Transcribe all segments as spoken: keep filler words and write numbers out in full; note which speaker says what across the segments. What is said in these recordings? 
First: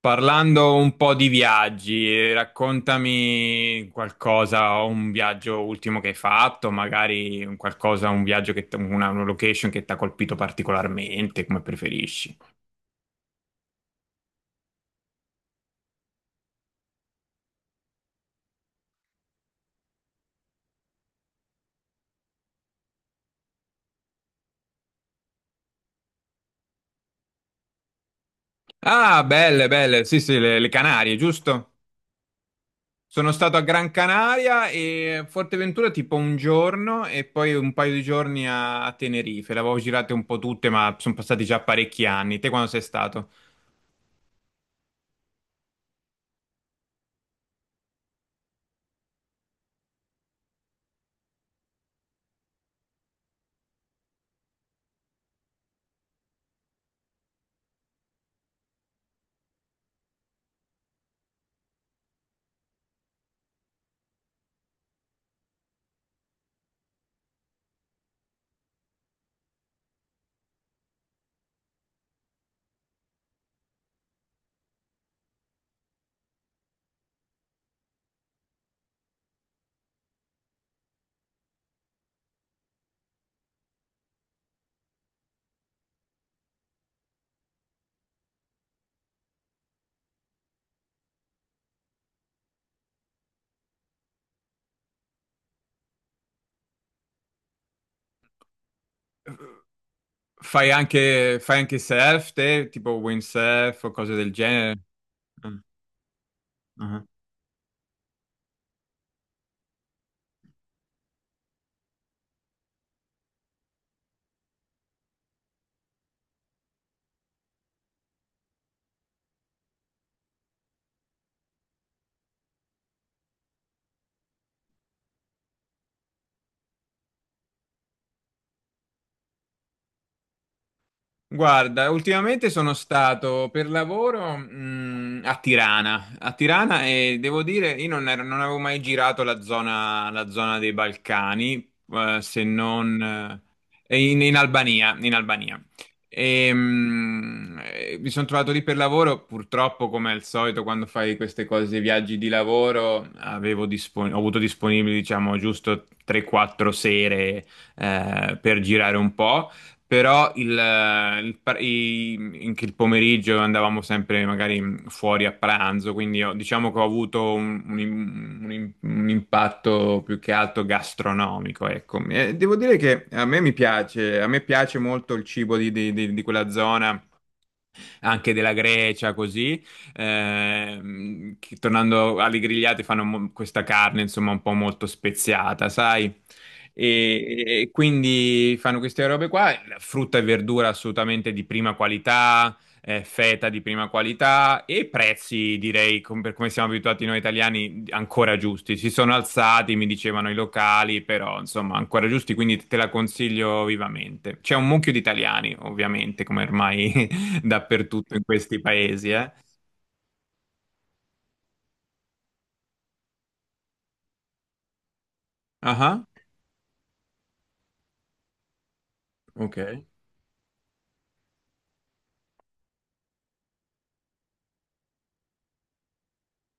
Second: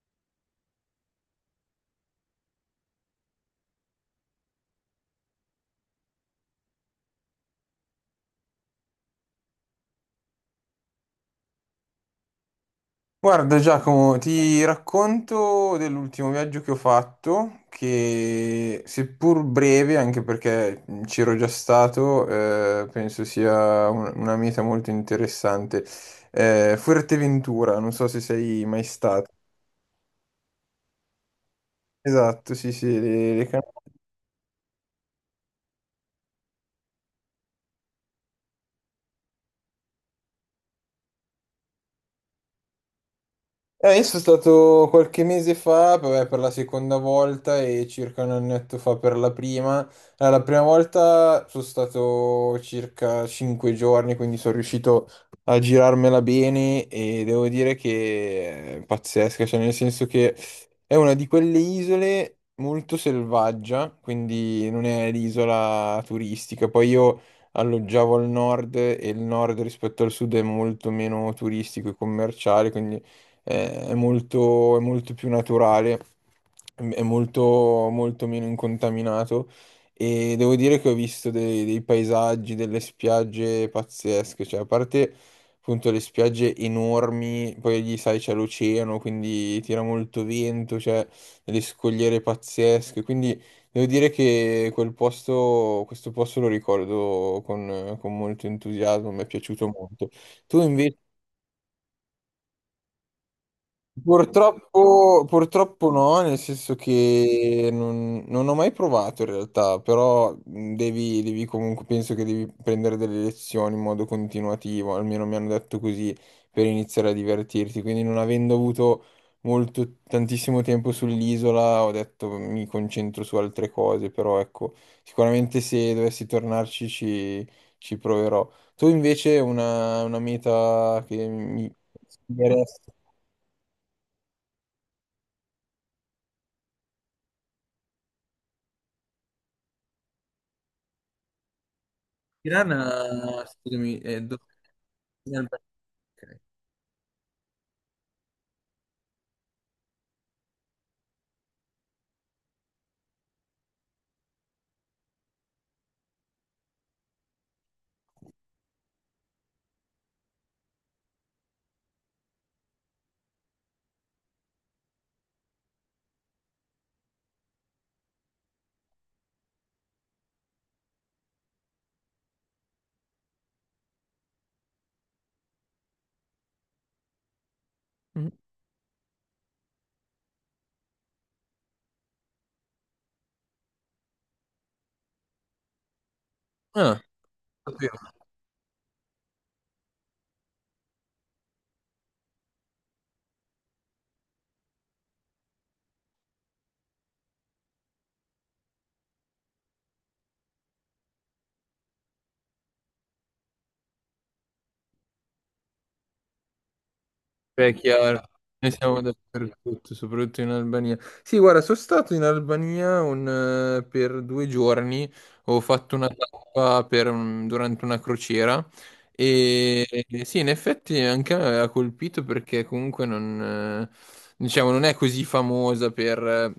Speaker 1: Parlando un po' di viaggi, eh, raccontami qualcosa, un viaggio ultimo che hai fatto, magari un qualcosa, un viaggio che t- una, una location che ti ha colpito particolarmente, come preferisci.
Speaker 2: Guarda Giacomo, ti racconto dell'ultimo viaggio che ho fatto, che seppur breve, anche perché ci ero già stato, eh, penso sia un- una meta molto interessante. Eh, Fuerteventura, non so se sei mai
Speaker 1: Ah,
Speaker 2: stato.
Speaker 1: belle, belle, sì, sì, le, le Canarie, giusto?
Speaker 2: Esatto, sì, sì,
Speaker 1: Sono
Speaker 2: le, le
Speaker 1: stato a
Speaker 2: Canarie.
Speaker 1: Gran Canaria e a Forteventura tipo un giorno e poi un paio di giorni a, a Tenerife. Le avevo girate un po' tutte, ma sono passati già parecchi anni. Te quando sei stato?
Speaker 2: Eh, io sono stato qualche mese fa, vabbè, per la seconda volta e circa un annetto fa per la prima. Allora, la prima volta sono stato circa cinque giorni, quindi sono riuscito a girarmela bene e devo dire che è pazzesca, cioè nel senso che è una di quelle isole molto selvaggia, quindi non è l'isola turistica. Poi io alloggiavo al nord e il nord rispetto al sud è molto meno turistico e commerciale, quindi eh, è molto, è molto più naturale, è molto, molto meno incontaminato e devo dire che ho visto dei, dei paesaggi, delle spiagge pazzesche, cioè a parte appunto le spiagge enormi, poi lì sai c'è l'oceano, quindi tira molto vento, c'è delle scogliere pazzesche, quindi devo dire che quel posto, questo posto lo ricordo con, con molto entusiasmo, mi è piaciuto molto. Tu
Speaker 1: Fai
Speaker 2: invece
Speaker 1: anche, fai anche surf te, tipo windsurf o cose del genere?
Speaker 2: purtroppo,
Speaker 1: Ah,
Speaker 2: purtroppo no, nel senso
Speaker 1: ah.
Speaker 2: che non, non ho mai provato in realtà, però mh, devi, devi comunque, penso che devi prendere delle lezioni in modo continuativo, almeno mi hanno detto così, per iniziare a divertirti. Quindi non avendo avuto molto, tantissimo tempo sull'isola, ho detto mi concentro su altre cose, però ecco, sicuramente se dovessi tornarci ci, ci proverò. Tu invece una, una meta che mi...
Speaker 1: Guarda, ultimamente sono stato per lavoro, mh, a Tirana, a Tirana e devo dire, io non, ero- non avevo mai girato la zona, la zona dei Balcani, eh, se
Speaker 2: Tirana,
Speaker 1: non
Speaker 2: scusami,
Speaker 1: eh,
Speaker 2: è
Speaker 1: in, in
Speaker 2: dove?
Speaker 1: Albania, in
Speaker 2: Ok.
Speaker 1: Albania. E, mh, eh, mi sono trovato lì per lavoro, purtroppo come al solito quando fai queste cose, viaggi di lavoro, avevo dispon- ho avuto disponibili diciamo giusto tre quattro sere eh, per girare un po'. Però il, eh, il par- i- in che il pomeriggio andavamo sempre magari fuori a pranzo, quindi ho- diciamo che ho avuto un, un- un- un impatto più che altro gastronomico, ecco. E devo dire che a me mi piace, a me piace molto il cibo di di- di- di quella zona
Speaker 2: Mhm.
Speaker 1: anche della Grecia, così. Ehm, che, tornando alle grigliate, fanno mo- questa carne, insomma, un po' molto speziata, sai?
Speaker 2: Ah,
Speaker 1: E, e
Speaker 2: sapevo.
Speaker 1: quindi fanno queste robe qua, frutta e verdura assolutamente di prima qualità, eh, feta di prima qualità e prezzi, direi, com- per come siamo abituati noi italiani, ancora giusti. Si sono alzati, mi dicevano i locali, però insomma, ancora giusti, quindi te la consiglio vivamente. C'è un mucchio di italiani, ovviamente, come ormai
Speaker 2: Beh, è
Speaker 1: dappertutto
Speaker 2: chiaro,
Speaker 1: in questi
Speaker 2: noi siamo
Speaker 1: paesi, eh.
Speaker 2: dappertutto, soprattutto in Albania. Sì, guarda, sono stato in Albania un, eh, per due giorni, ho fatto
Speaker 1: Ah,
Speaker 2: una tappa per un- durante una crociera
Speaker 1: ok.
Speaker 2: e e sì, in effetti anche a me ha colpito perché comunque non, eh, diciamo, non è così famosa per eh,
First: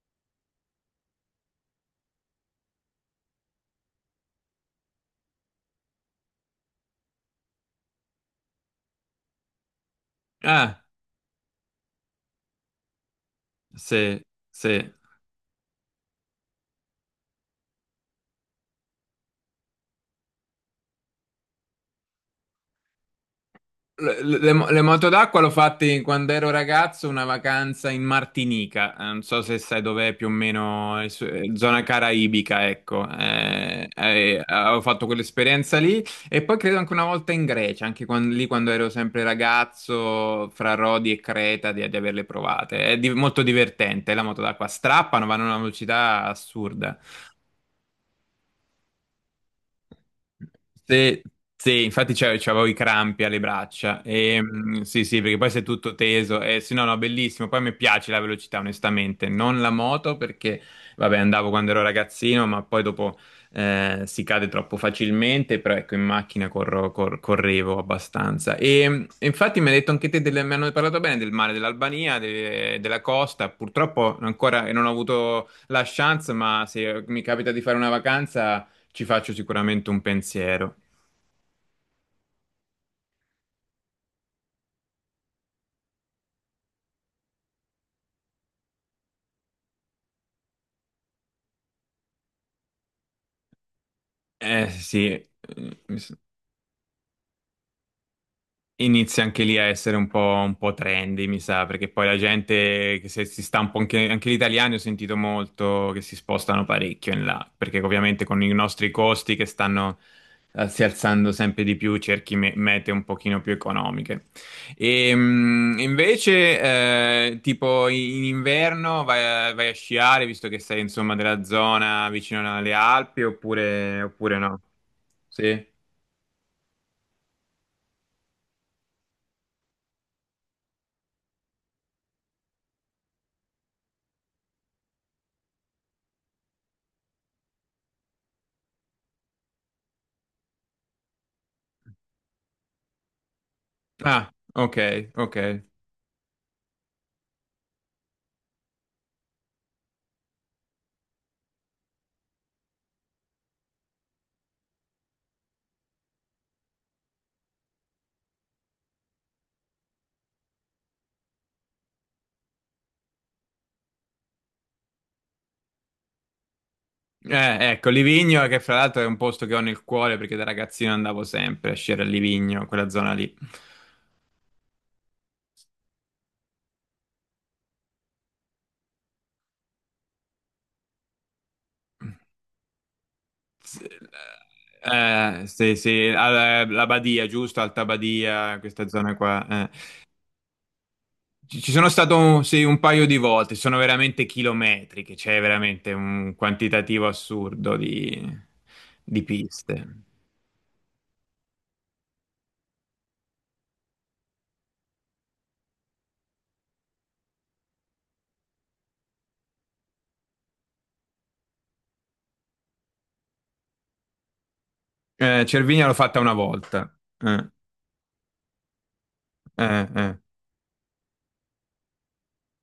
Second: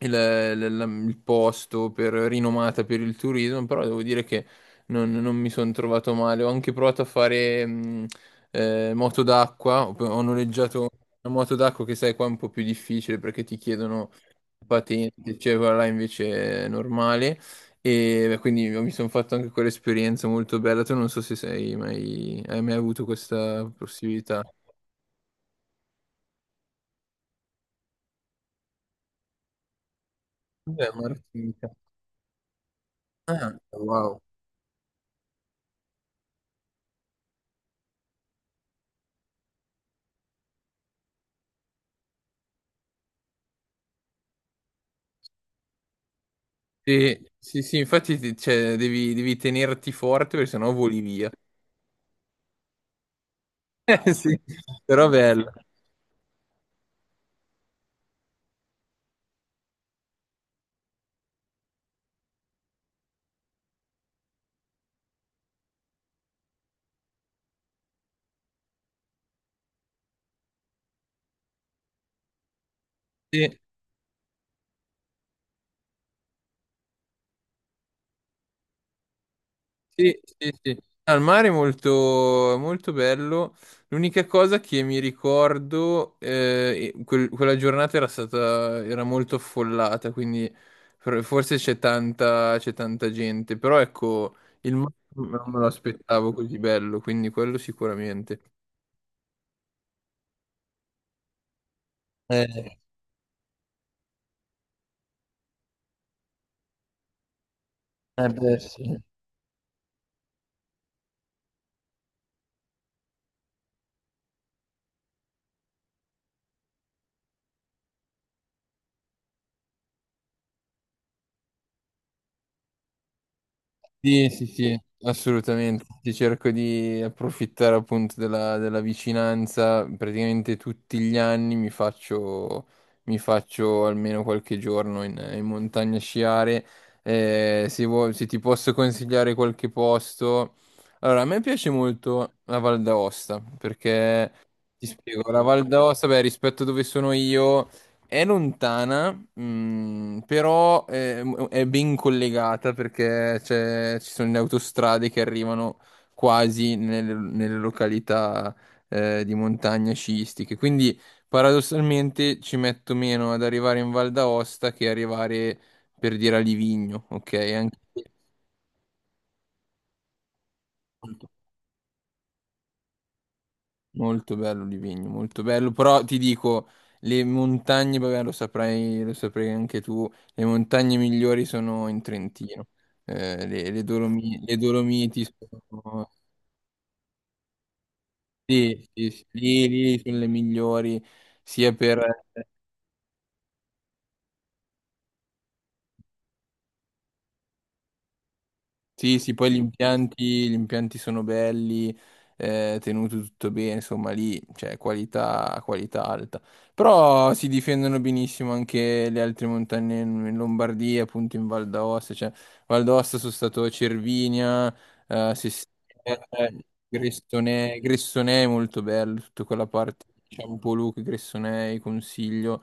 Speaker 2: il, il- il posto, per rinomata per il turismo, però devo dire che non, non mi sono trovato male. Ho anche provato a fare... mm, eh, moto d'acqua, ho, ho
Speaker 1: Ah,
Speaker 2: noleggiato una moto d'acqua che sai qua è un po' più difficile perché ti chiedono
Speaker 1: sì, sì.
Speaker 2: patente, cioè quella là invece è normale e beh, quindi mi sono fatto anche quell'esperienza molto bella, tu non so se sei mai, hai mai avuto questa
Speaker 1: Le,
Speaker 2: possibilità.
Speaker 1: le- le moto d'acqua l'ho fatte quando ero ragazzo, una vacanza in Martinica. Eh, Non so se sai dov'è più o
Speaker 2: Beh,
Speaker 1: meno, eh, su- eh,
Speaker 2: Martinica.
Speaker 1: zona caraibica, ecco.
Speaker 2: Ah,
Speaker 1: Eh,
Speaker 2: wow.
Speaker 1: eh, avevo fatto quell'esperienza lì e poi credo anche una volta in Grecia, anche quan- lì quando ero sempre ragazzo, fra Rodi e Creta, di, di averle provate. È di- molto divertente, la moto d'acqua strappano, vanno a una velocità assurda.
Speaker 2: Sì, sì, sì, infatti ti- cioè, devi, devi tenerti forte perché sennò voli
Speaker 1: Se-
Speaker 2: via.
Speaker 1: sì, infatti c'avevo c'avevo i crampi alle braccia.
Speaker 2: Eh, Sì,
Speaker 1: E, mm, sì,
Speaker 2: però
Speaker 1: sì, perché poi
Speaker 2: bello.
Speaker 1: sei tutto teso. E, sì, no, no, bellissimo. Poi mi piace la velocità, onestamente. Non la moto perché, vabbè, andavo quando ero ragazzino, ma poi dopo eh, si cade troppo facilmente. Però ecco, in macchina corro- cor- correvo abbastanza. E mm, infatti mi hai detto anche te, del- mi hanno parlato bene del mare dell'Albania, de- della costa.
Speaker 2: Sì,
Speaker 1: Purtroppo ancora non ho avuto la chance, ma se mi capita di fare una vacanza ci faccio sicuramente un
Speaker 2: sì, sì,
Speaker 1: pensiero.
Speaker 2: sì. Al mare è molto, è molto bello. L'unica cosa che mi ricordo, eh, e quel- quella giornata era stata, era molto affollata, quindi for- forse c'è tanta, c'è tanta gente. Però ecco,
Speaker 1: Eh
Speaker 2: il mare
Speaker 1: sì, eh,
Speaker 2: non me lo
Speaker 1: mi s-
Speaker 2: aspettavo così bello, quindi quello sicuramente.
Speaker 1: inizia anche lì a essere un po', un po' trendy, mi sa, perché poi la
Speaker 2: Eh,
Speaker 1: gente che se- si sta un po' anche, anche gli italiani ho sentito molto che si spostano parecchio in là, perché ovviamente
Speaker 2: eh
Speaker 1: con i
Speaker 2: beh,
Speaker 1: nostri
Speaker 2: sì.
Speaker 1: costi che stanno eh, si alzando sempre di più, cerchi me- mete un pochino più economiche. E, mh, invece, eh, tipo in inverno vai a, vai a sciare, visto che sei insomma della zona vicino alle Alpi, oppure,
Speaker 2: Sì,
Speaker 1: oppure
Speaker 2: sì,
Speaker 1: no?
Speaker 2: sì,
Speaker 1: Sì?
Speaker 2: assolutamente. Ti cerco di approfittare appunto della, della vicinanza. Praticamente tutti gli anni mi faccio, mi faccio almeno qualche giorno in, in montagna a sciare. Eh, se, vuoi- se ti posso consigliare qualche posto. Allora, a me piace molto la Val d'Aosta perché
Speaker 1: Ah, ok,
Speaker 2: ti spiego,
Speaker 1: ok.
Speaker 2: la Val d'Aosta, beh, rispetto a dove sono io. È lontana, mm, però è, è ben collegata perché c'è- ci sono le autostrade che arrivano quasi nelle, nelle località eh, di montagna sciistiche. Quindi paradossalmente ci metto meno ad arrivare in Val d'Aosta che arrivare per dire a Livigno, ok?
Speaker 1: Eh,
Speaker 2: Anche
Speaker 1: ecco, Livigno, che fra l'altro è un posto che ho nel cuore perché da ragazzino andavo sempre a sciare a Livigno, quella zona lì.
Speaker 2: molto bello Livigno, molto bello, però ti dico, le montagne, vabbè, lo saprai, lo saprai anche tu, le montagne migliori sono in Trentino. Eh, le,
Speaker 1: S-
Speaker 2: le Dolomi- le Dolomiti
Speaker 1: Eh, sì,
Speaker 2: sono,
Speaker 1: sì, alla- la Badia, giusto? Alta Badia, questa
Speaker 2: sì, sì,
Speaker 1: zona
Speaker 2: sì,
Speaker 1: qua, eh.
Speaker 2: lì, lì sono le migliori,
Speaker 1: Ci ci
Speaker 2: sia
Speaker 1: sono
Speaker 2: per,
Speaker 1: stato, un, sì, un paio di volte, sono veramente chilometriche, c'è veramente un quantitativo assurdo di,
Speaker 2: sì,
Speaker 1: di
Speaker 2: sì, poi gli
Speaker 1: piste.
Speaker 2: impianti, gli impianti sono belli, eh, tenuto tutto bene, insomma lì c'è qualità, qualità alta. Però si difendono benissimo anche le altre montagne in, in Lombardia, appunto in Val d'Aosta, cioè Val d'Aosta sono stato a Cervinia, eh,
Speaker 1: Eh,
Speaker 2: Sestina,
Speaker 1: Cervinia l'ho fatta una volta. Eh,
Speaker 2: Gressonei, Gressonei è molto bello, tutta quella
Speaker 1: eh,
Speaker 2: parte,
Speaker 1: eh.
Speaker 2: diciamo Poluca, Gressonei, Consiglio.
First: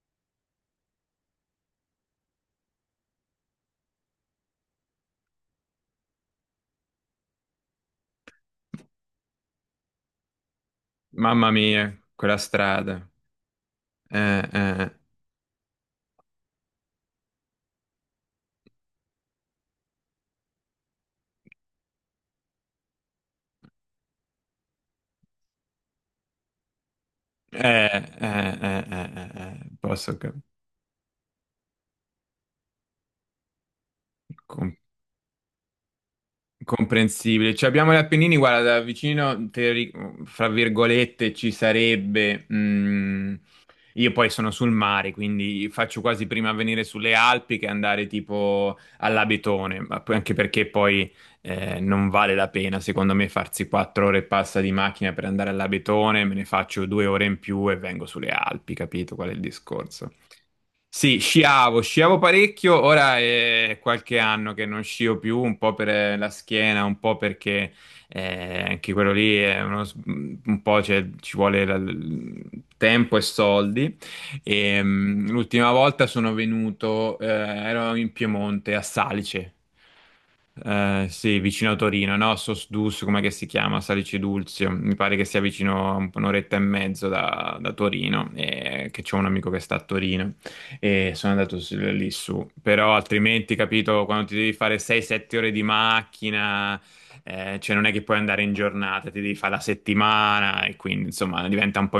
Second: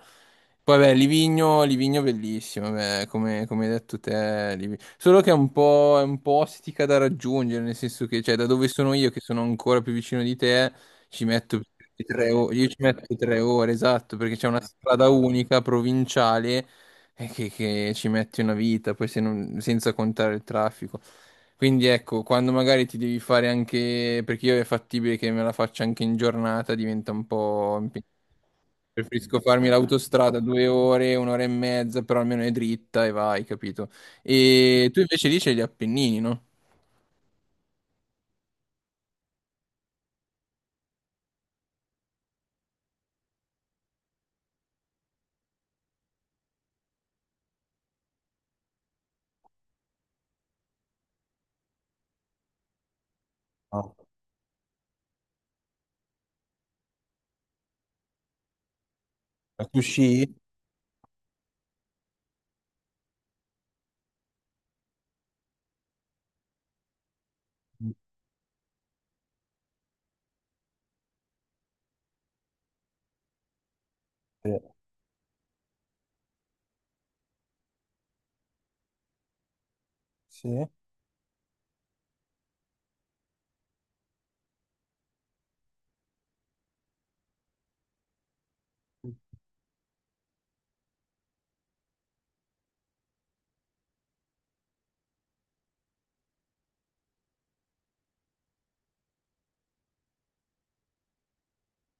Speaker 2: Poi beh, Livigno, Livigno bellissimo, beh, come, come hai detto te, Livi- solo che è un po', è un po' ostica da raggiungere, nel senso che, cioè, da dove sono io, che sono ancora più vicino di te, ci
Speaker 1: Mamma
Speaker 2: metto
Speaker 1: mia,
Speaker 2: tre
Speaker 1: quella
Speaker 2: ore, io ci
Speaker 1: strada.
Speaker 2: metto tre ore, esatto, perché
Speaker 1: Eh,
Speaker 2: c'è una
Speaker 1: eh.
Speaker 2: strada unica, provinciale, eh, che, che ci metti una vita, poi se non- senza contare il traffico. Quindi ecco, quando magari ti devi fare anche, perché io è fattibile che me la faccia anche in giornata, diventa un po'
Speaker 1: Eh,
Speaker 2: impegnativo.
Speaker 1: eh, eh, eh,
Speaker 2: Preferisco
Speaker 1: eh,
Speaker 2: farmi
Speaker 1: eh, posso cap-
Speaker 2: l'autostrada due ore, un'ora e mezza, però almeno è dritta e vai, capito?
Speaker 1: com-
Speaker 2: E tu invece lì c'hai gli Appennini, no?
Speaker 1: comprensibile. Cioè, abbiamo gli Appennini, guarda, da vicino, teori- fra virgolette, ci sarebbe. mm, io poi sono sul mare, quindi faccio quasi prima a venire sulle Alpi che andare tipo all'Abetone, ma poi- anche perché poi eh, non vale la pena, secondo me, farsi quattro ore e passa di macchina per andare all'Abetone, me ne faccio due ore in più e vengo sulle Alpi, capito qual è il discorso?
Speaker 2: Sì,
Speaker 1: Sì, sciavo, sciavo parecchio, ora è qualche anno che non scio più, un po' per eh, la schiena, un po' perché eh, anche quello lì è uno, s- mm, un po' cioè, ci vuole la- l- tempo e soldi. E, mm, l'ultima volta sono venuto, eh, ero in Piemonte, a Salice,
Speaker 2: sì,
Speaker 1: eh, sì, vicino a Torino, no? Sosdus, come che si chiama? Salice Dulzio. Mi pare che sia vicino a un'oretta e mezzo da, da Torino, e che c'è un amico che sta a Torino e sono andato s- lì su. Però altrimenti, capito, quando ti devi fare sei sette ore di macchina, eh, cioè non è che puoi andare in giornata, ti devi fare la settimana e quindi insomma diventa un po'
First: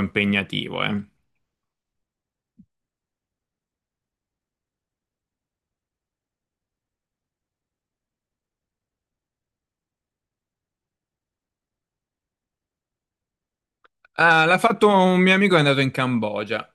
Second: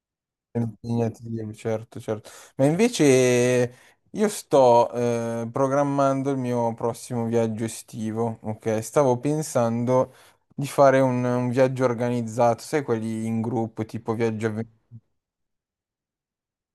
Speaker 2: è
Speaker 1: impegnativo, eh.
Speaker 2: impegnativo, certo, certo. Ma invece io sto eh, programmando il mio prossimo viaggio estivo, ok? Stavo pensando di fare un, un viaggio organizzato, sai, quelli in gruppo, tipo
Speaker 1: Ah,
Speaker 2: viaggio
Speaker 1: l'ha
Speaker 2: avven-
Speaker 1: fatto un mio amico che è andato in Cambogia.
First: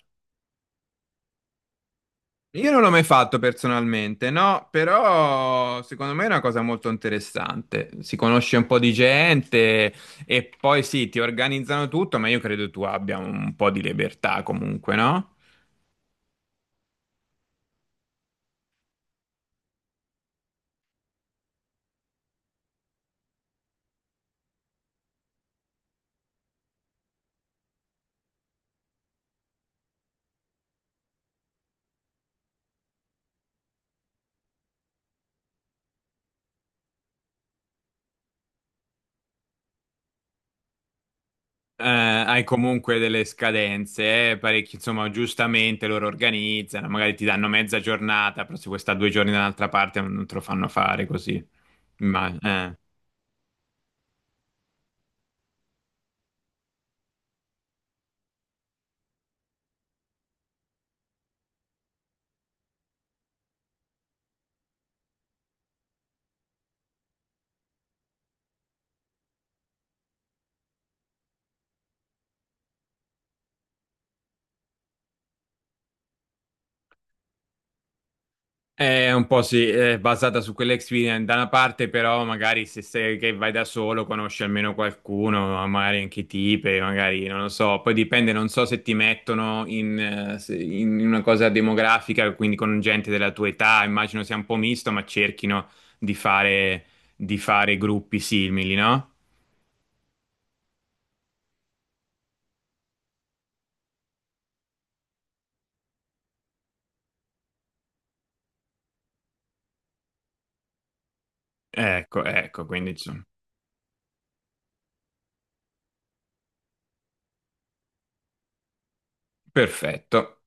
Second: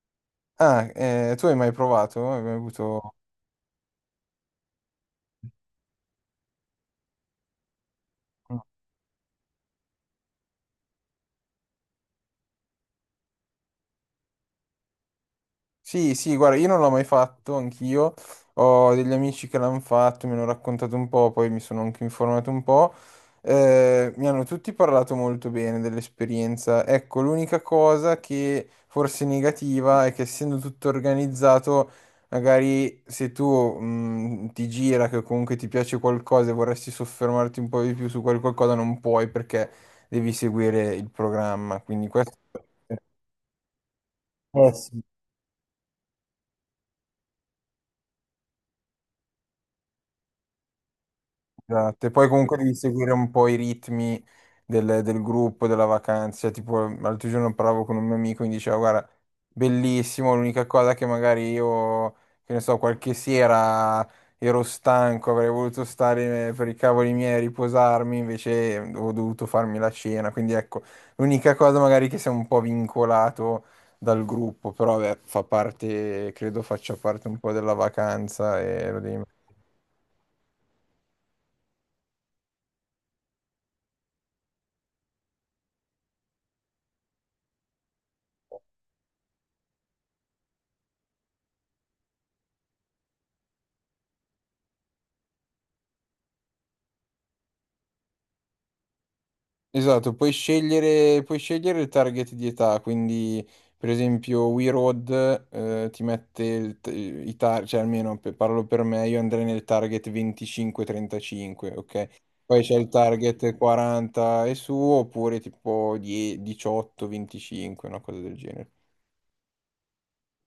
Speaker 2: ah, eh, tu hai mai provato? Hai mai
Speaker 1: Io non l'ho mai
Speaker 2: avuto...
Speaker 1: fatto personalmente, no, però secondo me è una cosa molto interessante. Si conosce un po' di gente e poi sì, ti organizzano tutto, ma io credo tu abbia un po' di libertà comunque, no?
Speaker 2: Sì, sì, guarda, io non l'ho mai fatto, anch'io. Ho degli amici che l'hanno fatto, mi hanno raccontato un po', poi mi sono anche informato un po'. Eh, mi hanno tutti parlato molto bene dell'esperienza. Ecco, l'unica cosa che forse è negativa è che essendo tutto organizzato, magari se tu mh, ti gira che comunque ti piace qualcosa e vorresti soffermarti un po' di più su quel qualcosa, non puoi perché devi seguire il programma.
Speaker 1: Eh,
Speaker 2: Quindi questo...
Speaker 1: hai comunque delle scadenze, eh,
Speaker 2: Eh
Speaker 1: parecchi,
Speaker 2: sì.
Speaker 1: insomma, giustamente loro organizzano, magari ti danno mezza giornata, però se vuoi stare due giorni da un'altra parte non te lo fanno fare così.
Speaker 2: Esatto, e poi
Speaker 1: Ma,
Speaker 2: comunque devi seguire un po' i ritmi del, del gruppo, della vacanza. Tipo, l'altro giorno parlavo con un mio amico e mi diceva, guarda, bellissimo, l'unica cosa che magari io, che ne so, qualche sera ero stanco, avrei voluto stare per i cavoli miei a riposarmi, invece ho dovuto farmi la cena. Quindi ecco, l'unica cosa magari che sei un po' vincolato dal gruppo, però beh, fa parte, credo faccia parte un po' della vacanza e lo
Speaker 1: È
Speaker 2: devi...
Speaker 1: un po' sì, è basata su quell'experience da una parte, però magari se sei che vai da solo conosci almeno qualcuno, magari anche tipe, magari non lo so, poi dipende, non so se ti mettono in, eh, se- in una cosa demografica, quindi con gente della tua età, immagino sia un po' misto, ma cerchino di fare, di fare gruppi simili, no?
Speaker 2: Esatto, puoi scegliere, puoi scegliere il target di età, quindi per esempio We Road eh, ti mette il t- i target, cioè almeno pe- parlo per me, io andrei nel target venticinque trentacinque, ok?
Speaker 1: Ecco,
Speaker 2: Poi
Speaker 1: ecco,
Speaker 2: c'è il
Speaker 1: quindi insomma,
Speaker 2: target quaranta e su, oppure tipo die- diciotto venticinque, una cosa del genere.
Speaker 1: perfetto.